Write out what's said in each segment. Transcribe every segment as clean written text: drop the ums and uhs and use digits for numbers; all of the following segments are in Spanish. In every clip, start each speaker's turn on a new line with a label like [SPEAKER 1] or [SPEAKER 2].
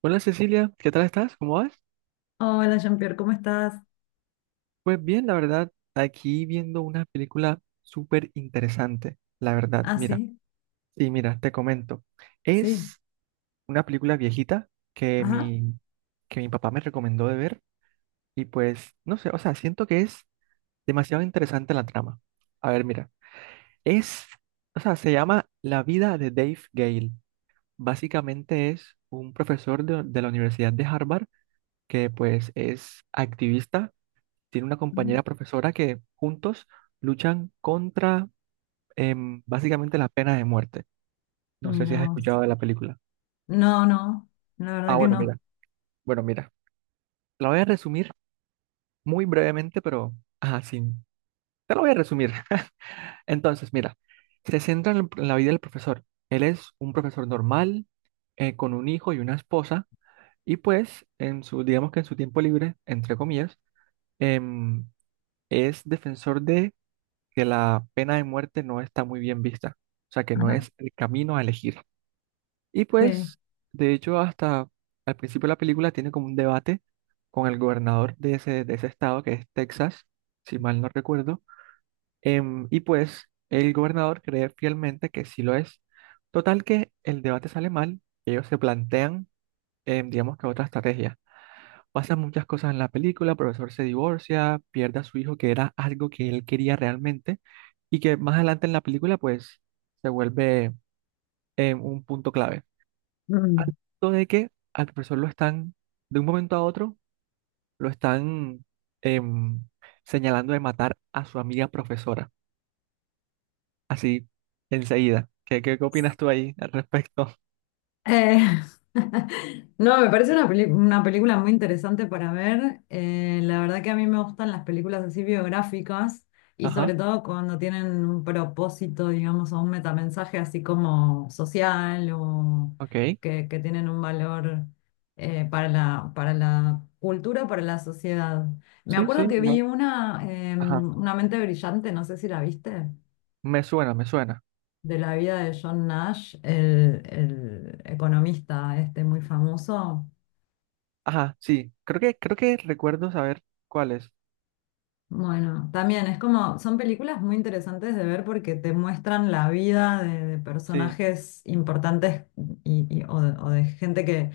[SPEAKER 1] Hola Cecilia, ¿qué tal estás? ¿Cómo vas?
[SPEAKER 2] Hola, Jean-Pierre, ¿cómo estás?
[SPEAKER 1] Pues bien, la verdad, aquí viendo una película súper interesante, la verdad,
[SPEAKER 2] Ah,
[SPEAKER 1] mira,
[SPEAKER 2] sí,
[SPEAKER 1] sí, mira, te comento.
[SPEAKER 2] sí,
[SPEAKER 1] Es una película viejita que
[SPEAKER 2] ajá.
[SPEAKER 1] mi, que mi papá me recomendó de ver y pues, no sé, o sea, siento que es demasiado interesante la trama. A ver, mira, es, o sea, se llama La vida de Dave Gale. Básicamente es un profesor de la Universidad de Harvard que pues es activista, tiene una compañera
[SPEAKER 2] mm,
[SPEAKER 1] profesora que juntos luchan contra básicamente la pena de muerte. No sé si
[SPEAKER 2] Mira
[SPEAKER 1] has
[SPEAKER 2] vos.
[SPEAKER 1] escuchado de la película.
[SPEAKER 2] No, no, la
[SPEAKER 1] Ah,
[SPEAKER 2] verdad que
[SPEAKER 1] bueno, mira,
[SPEAKER 2] no.
[SPEAKER 1] bueno, mira. La voy a resumir muy brevemente, pero ajá, sí. Te la voy a resumir. Entonces, mira, se centra en, en la vida del profesor. Él es un profesor normal, con un hijo y una esposa, y pues, en su, digamos que en su tiempo libre, entre comillas, em, es defensor de que la pena de muerte no está muy bien vista, o sea, que no
[SPEAKER 2] Ajá,
[SPEAKER 1] es el camino a elegir. Y
[SPEAKER 2] sí.
[SPEAKER 1] pues, de hecho, hasta al principio de la película tiene como un debate con el gobernador de ese, estado, que es Texas, si mal no recuerdo, y pues el gobernador cree fielmente que sí lo es. Total que el debate sale mal, ellos se plantean, digamos que otra estrategia. Pasan muchas cosas en la película, el profesor se divorcia, pierde a su hijo, que era algo que él quería realmente, y que más adelante en la película, pues, se vuelve un punto clave. Al
[SPEAKER 2] Mm.
[SPEAKER 1] punto de que al profesor lo están, de un momento a otro, lo están em, señalando de matar a su amiga profesora, así, enseguida. ¿Qué opinas tú ahí al respecto?
[SPEAKER 2] Eh, no, me parece una película muy interesante para ver. La verdad que a mí me gustan las películas así biográficas y
[SPEAKER 1] Ajá,
[SPEAKER 2] sobre todo cuando tienen un propósito, digamos, o un metamensaje así como social o
[SPEAKER 1] ok.
[SPEAKER 2] que tienen un valor para la cultura, para la sociedad. Me
[SPEAKER 1] Sí,
[SPEAKER 2] acuerdo
[SPEAKER 1] sí,
[SPEAKER 2] que
[SPEAKER 1] no.
[SPEAKER 2] vi
[SPEAKER 1] Ajá,
[SPEAKER 2] Una mente brillante, no sé si la viste,
[SPEAKER 1] me suena, me suena.
[SPEAKER 2] de la vida de John Nash, el economista este muy famoso.
[SPEAKER 1] Ajá, sí, creo que recuerdo saber cuál es.
[SPEAKER 2] Bueno, también es como, son películas muy interesantes de ver porque te muestran la vida de
[SPEAKER 1] Sí,
[SPEAKER 2] personajes importantes o, o de gente que,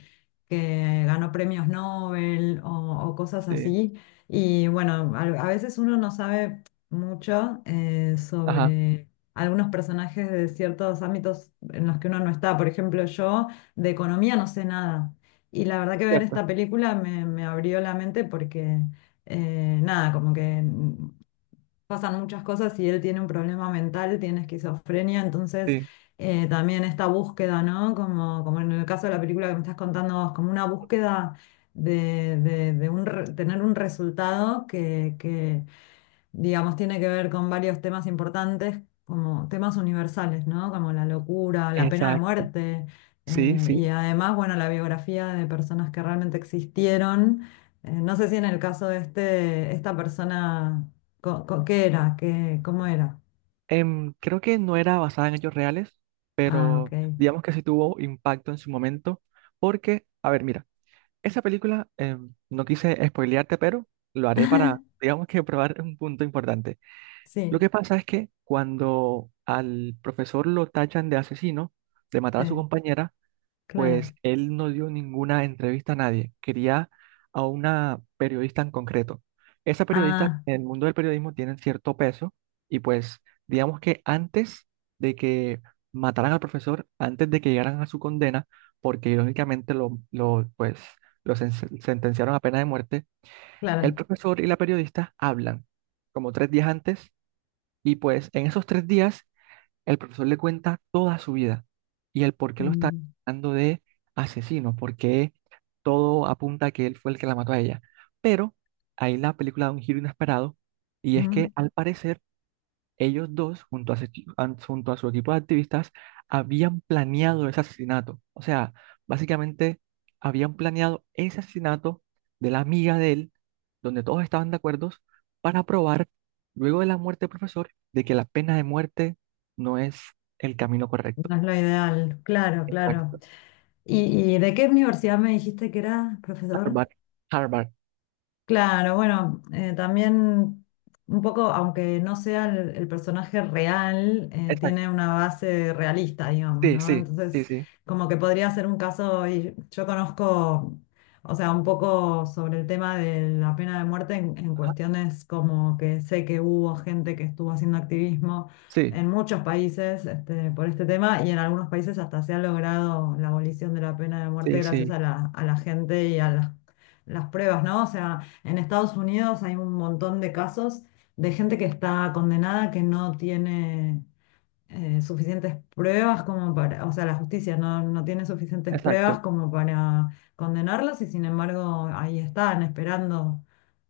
[SPEAKER 2] que ganó premios Nobel o cosas
[SPEAKER 1] sí,
[SPEAKER 2] así. Y bueno, a veces uno no sabe mucho
[SPEAKER 1] ajá,
[SPEAKER 2] sobre algunos personajes de ciertos ámbitos en los que uno no está. Por ejemplo, yo de economía no sé nada. Y la verdad que ver
[SPEAKER 1] cierto,
[SPEAKER 2] esta película me abrió la mente porque nada, como que pasan muchas cosas y él tiene un problema mental, tiene esquizofrenia. Entonces
[SPEAKER 1] sí,
[SPEAKER 2] también esta búsqueda, ¿no? Como en el caso de la película que me estás contando vos, como una búsqueda tener un resultado que digamos, tiene que ver con varios temas importantes, como temas universales, ¿no? Como la locura, la pena de
[SPEAKER 1] exacto,
[SPEAKER 2] muerte,
[SPEAKER 1] sí,
[SPEAKER 2] y
[SPEAKER 1] sí.
[SPEAKER 2] además, bueno, la biografía de personas que realmente existieron. No sé si en el caso de esta persona, ¿qué era? ¿ cómo era?
[SPEAKER 1] Creo que no era basada en hechos reales,
[SPEAKER 2] Ah, ok.
[SPEAKER 1] pero digamos que sí tuvo impacto en su momento, porque, a ver, mira, esa película, no quise spoilearte, pero lo haré para, digamos que probar un punto importante. Lo
[SPEAKER 2] Sí,
[SPEAKER 1] que pasa es que cuando al profesor lo tachan de asesino, de matar a su
[SPEAKER 2] sí,
[SPEAKER 1] compañera, pues
[SPEAKER 2] claro.
[SPEAKER 1] él no dio ninguna entrevista a nadie, quería a una periodista en concreto. Esa periodista
[SPEAKER 2] Ah,
[SPEAKER 1] en el mundo del periodismo tienen cierto peso y pues digamos que antes de que mataran al profesor, antes de que llegaran a su condena, porque irónicamente lo, pues, lo sentenciaron a pena de muerte. El
[SPEAKER 2] claro.
[SPEAKER 1] profesor y la periodista hablan como 3 días antes y pues en esos 3 días el profesor le cuenta toda su vida y el por qué lo está
[SPEAKER 2] Mm,
[SPEAKER 1] tratando de asesino, porque todo apunta a que él fue el que la mató a ella. Pero ahí la película da un giro inesperado y es que
[SPEAKER 2] mm,
[SPEAKER 1] al parecer ellos dos, junto a su equipo de activistas, habían planeado ese asesinato. O sea, básicamente habían planeado ese asesinato de la amiga de él, donde todos estaban de acuerdo, para probar, luego de la muerte del profesor, de que la pena de muerte no es el camino correcto.
[SPEAKER 2] No es lo ideal, claro,
[SPEAKER 1] Exacto.
[SPEAKER 2] claro. ¿Y de qué universidad me dijiste que era, profesor?
[SPEAKER 1] Harvard, Harvard,
[SPEAKER 2] Claro, bueno, también un poco, aunque no sea el personaje real, tiene
[SPEAKER 1] exacto.
[SPEAKER 2] una base realista, digamos,
[SPEAKER 1] Sí,
[SPEAKER 2] ¿no?
[SPEAKER 1] sí, sí,
[SPEAKER 2] Entonces,
[SPEAKER 1] sí.
[SPEAKER 2] como que podría ser un caso, y yo conozco, o sea, un poco sobre el tema de la pena de muerte en
[SPEAKER 1] Ajá.
[SPEAKER 2] cuestiones como que sé que hubo gente que estuvo haciendo activismo
[SPEAKER 1] Sí,
[SPEAKER 2] en muchos países, este, por este tema, y en algunos países hasta se ha logrado la abolición de la pena de muerte
[SPEAKER 1] sí,
[SPEAKER 2] gracias
[SPEAKER 1] sí,
[SPEAKER 2] a la gente y a las pruebas, ¿no? O sea, en Estados Unidos hay un montón de casos de gente que está condenada que no tiene suficientes pruebas como para, o sea, la justicia no tiene suficientes pruebas
[SPEAKER 1] exacto.
[SPEAKER 2] como para condenarlos, y sin embargo ahí están esperando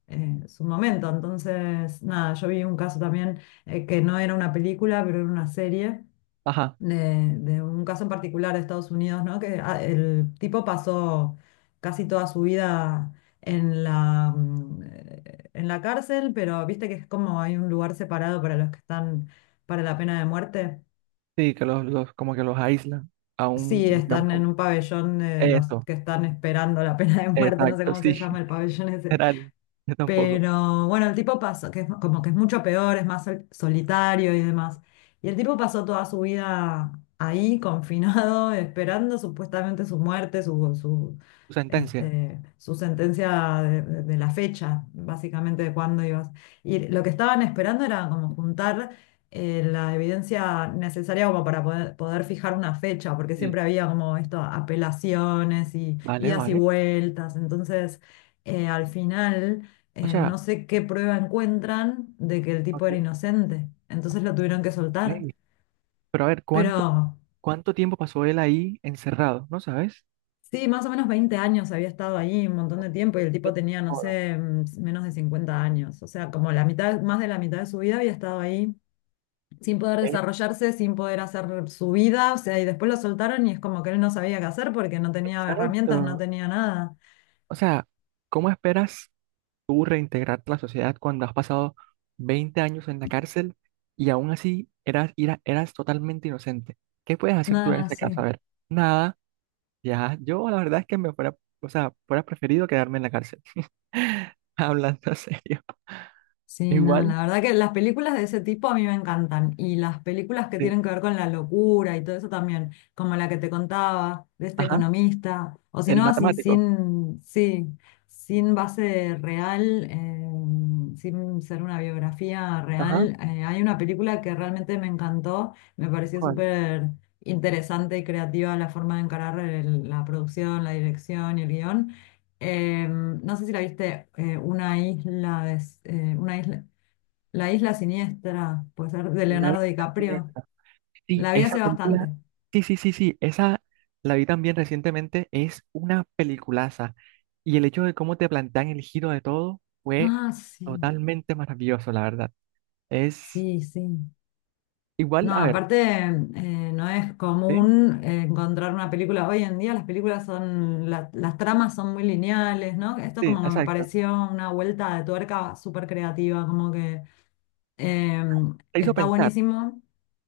[SPEAKER 2] su momento. Entonces, nada, yo vi un caso también que no era una película, pero era una serie
[SPEAKER 1] Ajá.
[SPEAKER 2] de un caso en particular de Estados Unidos, ¿no? Que el tipo pasó casi toda su vida en la, mm, eh, en la cárcel, pero viste que es como hay un lugar separado para los que están para la pena de muerte.
[SPEAKER 1] Sí, que los como que los aíslan a un,
[SPEAKER 2] Sí,
[SPEAKER 1] digamos,
[SPEAKER 2] están en un pabellón de los
[SPEAKER 1] eso.
[SPEAKER 2] que están esperando la pena de muerte, no sé
[SPEAKER 1] Exacto,
[SPEAKER 2] cómo
[SPEAKER 1] sí,
[SPEAKER 2] se llama el pabellón ese.
[SPEAKER 1] literal. Yo tampoco.
[SPEAKER 2] Pero bueno, el tipo pasó, que es como que es mucho peor, es más solitario y demás. Y el tipo pasó toda su vida ahí, confinado, esperando supuestamente su muerte,
[SPEAKER 1] Tu sentencia.
[SPEAKER 2] su sentencia de la fecha, básicamente de cuándo ibas. Y lo que estaban esperando era como juntar la evidencia necesaria como para poder fijar una fecha, porque
[SPEAKER 1] Sí,
[SPEAKER 2] siempre había como esto, apelaciones y
[SPEAKER 1] vale,
[SPEAKER 2] idas y
[SPEAKER 1] vale.
[SPEAKER 2] vueltas. Entonces al final
[SPEAKER 1] O sea,
[SPEAKER 2] no sé qué prueba encuentran de que el tipo
[SPEAKER 1] ok.
[SPEAKER 2] era inocente. Entonces lo tuvieron que soltar.
[SPEAKER 1] Ey, pero a ver,
[SPEAKER 2] Pero
[SPEAKER 1] ¿cuánto tiempo pasó él ahí encerrado? ¿No sabes?
[SPEAKER 2] sí, más o menos 20 años había estado ahí, un montón de tiempo, y el
[SPEAKER 1] Eh,
[SPEAKER 2] tipo tenía, no
[SPEAKER 1] Joda.
[SPEAKER 2] sé, menos de 50 años. O sea, como la mitad, más de la mitad de su vida había estado ahí sin poder
[SPEAKER 1] eh,
[SPEAKER 2] desarrollarse, sin poder hacer su vida. O sea, y después lo soltaron y es como que él no sabía qué hacer porque no tenía herramientas, no
[SPEAKER 1] Exacto.
[SPEAKER 2] tenía nada.
[SPEAKER 1] O sea, ¿cómo esperas tú reintegrarte a la sociedad cuando has pasado 20 años en la cárcel y aún así eras totalmente inocente? ¿Qué puedes hacer tú en
[SPEAKER 2] Nada,
[SPEAKER 1] ese caso?
[SPEAKER 2] sí.
[SPEAKER 1] A ver, nada, ya, yo la verdad es que me fuera, o sea, fuera preferido quedarme en la cárcel. Hablando en serio.
[SPEAKER 2] Sí, no,
[SPEAKER 1] Igual,
[SPEAKER 2] la verdad que las películas de ese tipo a mí me encantan, y las películas que
[SPEAKER 1] sí.
[SPEAKER 2] tienen que ver con la locura y todo eso también, como la que te contaba de este
[SPEAKER 1] Ajá,
[SPEAKER 2] economista. O si
[SPEAKER 1] el
[SPEAKER 2] no, así
[SPEAKER 1] matemático.
[SPEAKER 2] sin, sí, sin base real, sin ser una biografía
[SPEAKER 1] Ajá,
[SPEAKER 2] real, hay una película que realmente me encantó, me pareció
[SPEAKER 1] ¿cuál?
[SPEAKER 2] súper interesante y creativa la forma de encarar la producción, la dirección y el guión. No sé si la viste, una isla de, una isla, La isla siniestra, puede ser, de
[SPEAKER 1] Night
[SPEAKER 2] Leonardo
[SPEAKER 1] Shyamalan.
[SPEAKER 2] DiCaprio.
[SPEAKER 1] Sí,
[SPEAKER 2] La vi
[SPEAKER 1] esa
[SPEAKER 2] hace
[SPEAKER 1] película,
[SPEAKER 2] bastante.
[SPEAKER 1] sí, sí, sí, sí, esa la vi también recientemente, es una peliculaza. Y el hecho de cómo te plantean el giro de todo fue
[SPEAKER 2] Ah, sí,
[SPEAKER 1] totalmente maravilloso, la verdad. Es
[SPEAKER 2] sí, sí.
[SPEAKER 1] igual,
[SPEAKER 2] No,
[SPEAKER 1] a ver,
[SPEAKER 2] aparte, no es
[SPEAKER 1] sí,
[SPEAKER 2] común encontrar una película. Hoy en día las películas son, las tramas son muy lineales, ¿no? Esto
[SPEAKER 1] sí,
[SPEAKER 2] como que me
[SPEAKER 1] exacto.
[SPEAKER 2] pareció una vuelta de tuerca súper creativa, como que
[SPEAKER 1] Te hizo
[SPEAKER 2] está
[SPEAKER 1] pensar,
[SPEAKER 2] buenísimo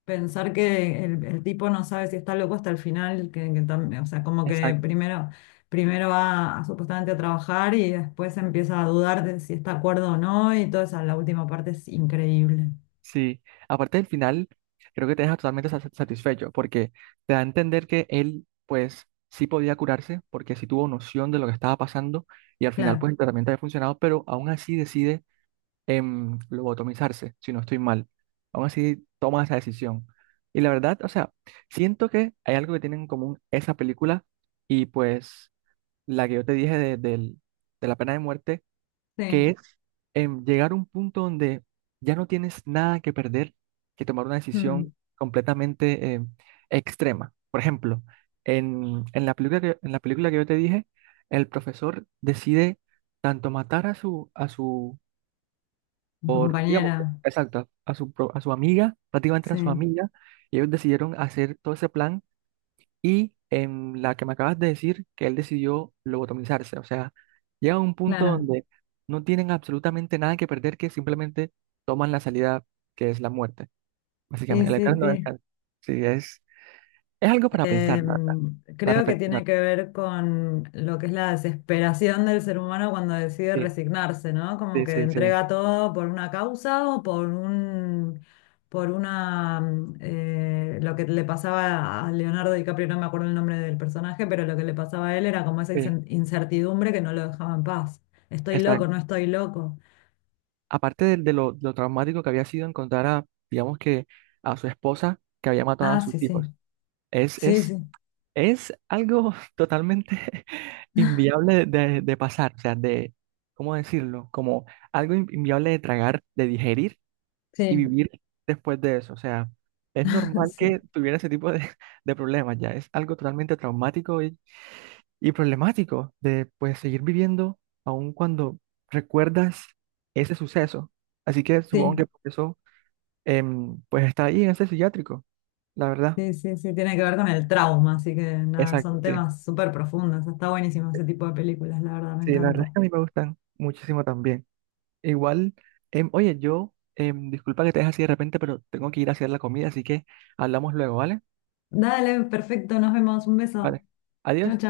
[SPEAKER 2] pensar que el tipo no sabe si está loco hasta el final, que o sea, como que
[SPEAKER 1] exacto.
[SPEAKER 2] primero, primero supuestamente a trabajar, y después empieza a dudar de si está de acuerdo o no, y la última parte es increíble.
[SPEAKER 1] Sí, aparte del final, creo que te deja totalmente satisfecho, porque te da a entender que él, pues, sí podía curarse porque sí tuvo noción de lo que estaba pasando y al final, pues,
[SPEAKER 2] Claro,
[SPEAKER 1] el tratamiento había funcionado, pero aún así decide lobotomizarse, si no estoy mal. Aún así toma esa decisión. Y la verdad, o sea, siento que hay algo que tienen en común esa película y pues la que yo te dije de la pena de muerte, que
[SPEAKER 2] sí.
[SPEAKER 1] es llegar a un punto donde ya no tienes nada que perder, que tomar una decisión
[SPEAKER 2] Mm,
[SPEAKER 1] completamente extrema. Por ejemplo, en la película que yo te dije, el profesor decide tanto matar a su,
[SPEAKER 2] Su
[SPEAKER 1] por, digamos,
[SPEAKER 2] compañera,
[SPEAKER 1] exacto, a su amiga, prácticamente a
[SPEAKER 2] sí,
[SPEAKER 1] su amiga, y ellos decidieron hacer todo ese plan y en la que me acabas de decir que él decidió lobotomizarse. O sea, llega a un punto
[SPEAKER 2] claro.
[SPEAKER 1] donde no tienen absolutamente nada que perder, que simplemente toman la salida que es la muerte,
[SPEAKER 2] Sí,
[SPEAKER 1] básicamente, el
[SPEAKER 2] sí,
[SPEAKER 1] eterno
[SPEAKER 2] sí.
[SPEAKER 1] descanso. Sí, es algo para pensar,
[SPEAKER 2] Eh,
[SPEAKER 1] la verdad, para
[SPEAKER 2] creo que tiene
[SPEAKER 1] reflexionar.
[SPEAKER 2] que ver con lo que es la desesperación del ser humano cuando decide
[SPEAKER 1] Sí,
[SPEAKER 2] resignarse, ¿no? Como
[SPEAKER 1] sí,
[SPEAKER 2] que
[SPEAKER 1] sí, sí,
[SPEAKER 2] entrega todo por una causa o por un, por una, mm, lo que le pasaba a Leonardo DiCaprio, no me acuerdo el nombre del personaje, pero lo que le pasaba a él era como esa
[SPEAKER 1] sí,
[SPEAKER 2] incertidumbre que no lo dejaba en paz. Estoy loco, no
[SPEAKER 1] exacto.
[SPEAKER 2] estoy loco.
[SPEAKER 1] Aparte de lo traumático que había sido encontrar a, digamos que, a su esposa que había matado a
[SPEAKER 2] Ah,
[SPEAKER 1] sus
[SPEAKER 2] sí, sí,
[SPEAKER 1] hijos. Es,
[SPEAKER 2] sí,
[SPEAKER 1] es
[SPEAKER 2] sí,
[SPEAKER 1] Es algo totalmente inviable de pasar, o sea, ¿cómo decirlo? Como algo inviable de tragar, de digerir y
[SPEAKER 2] sí,
[SPEAKER 1] vivir después de eso. O sea, es normal
[SPEAKER 2] sí,
[SPEAKER 1] que tuviera ese tipo de, de problemas ya. Es algo totalmente traumático y problemático de, pues, seguir viviendo aun cuando recuerdas ese suceso. Así que supongo
[SPEAKER 2] sí.
[SPEAKER 1] que por eso, pues, está ahí en ese psiquiátrico, la verdad.
[SPEAKER 2] Sí, sí, sí, tiene que ver con el trauma, así que nada,
[SPEAKER 1] Exacto,
[SPEAKER 2] son
[SPEAKER 1] sí.
[SPEAKER 2] temas súper profundos. Está buenísimo ese tipo de películas, la verdad, me
[SPEAKER 1] Sí, la verdad es
[SPEAKER 2] encanta.
[SPEAKER 1] que a mí me gustan muchísimo también. Igual, oye, yo, disculpa que te deje así de repente, pero tengo que ir a hacer la comida, así que hablamos luego, ¿vale?
[SPEAKER 2] Dale, perfecto, nos vemos, un beso.
[SPEAKER 1] Vale.
[SPEAKER 2] Chao,
[SPEAKER 1] Adiós.
[SPEAKER 2] chao.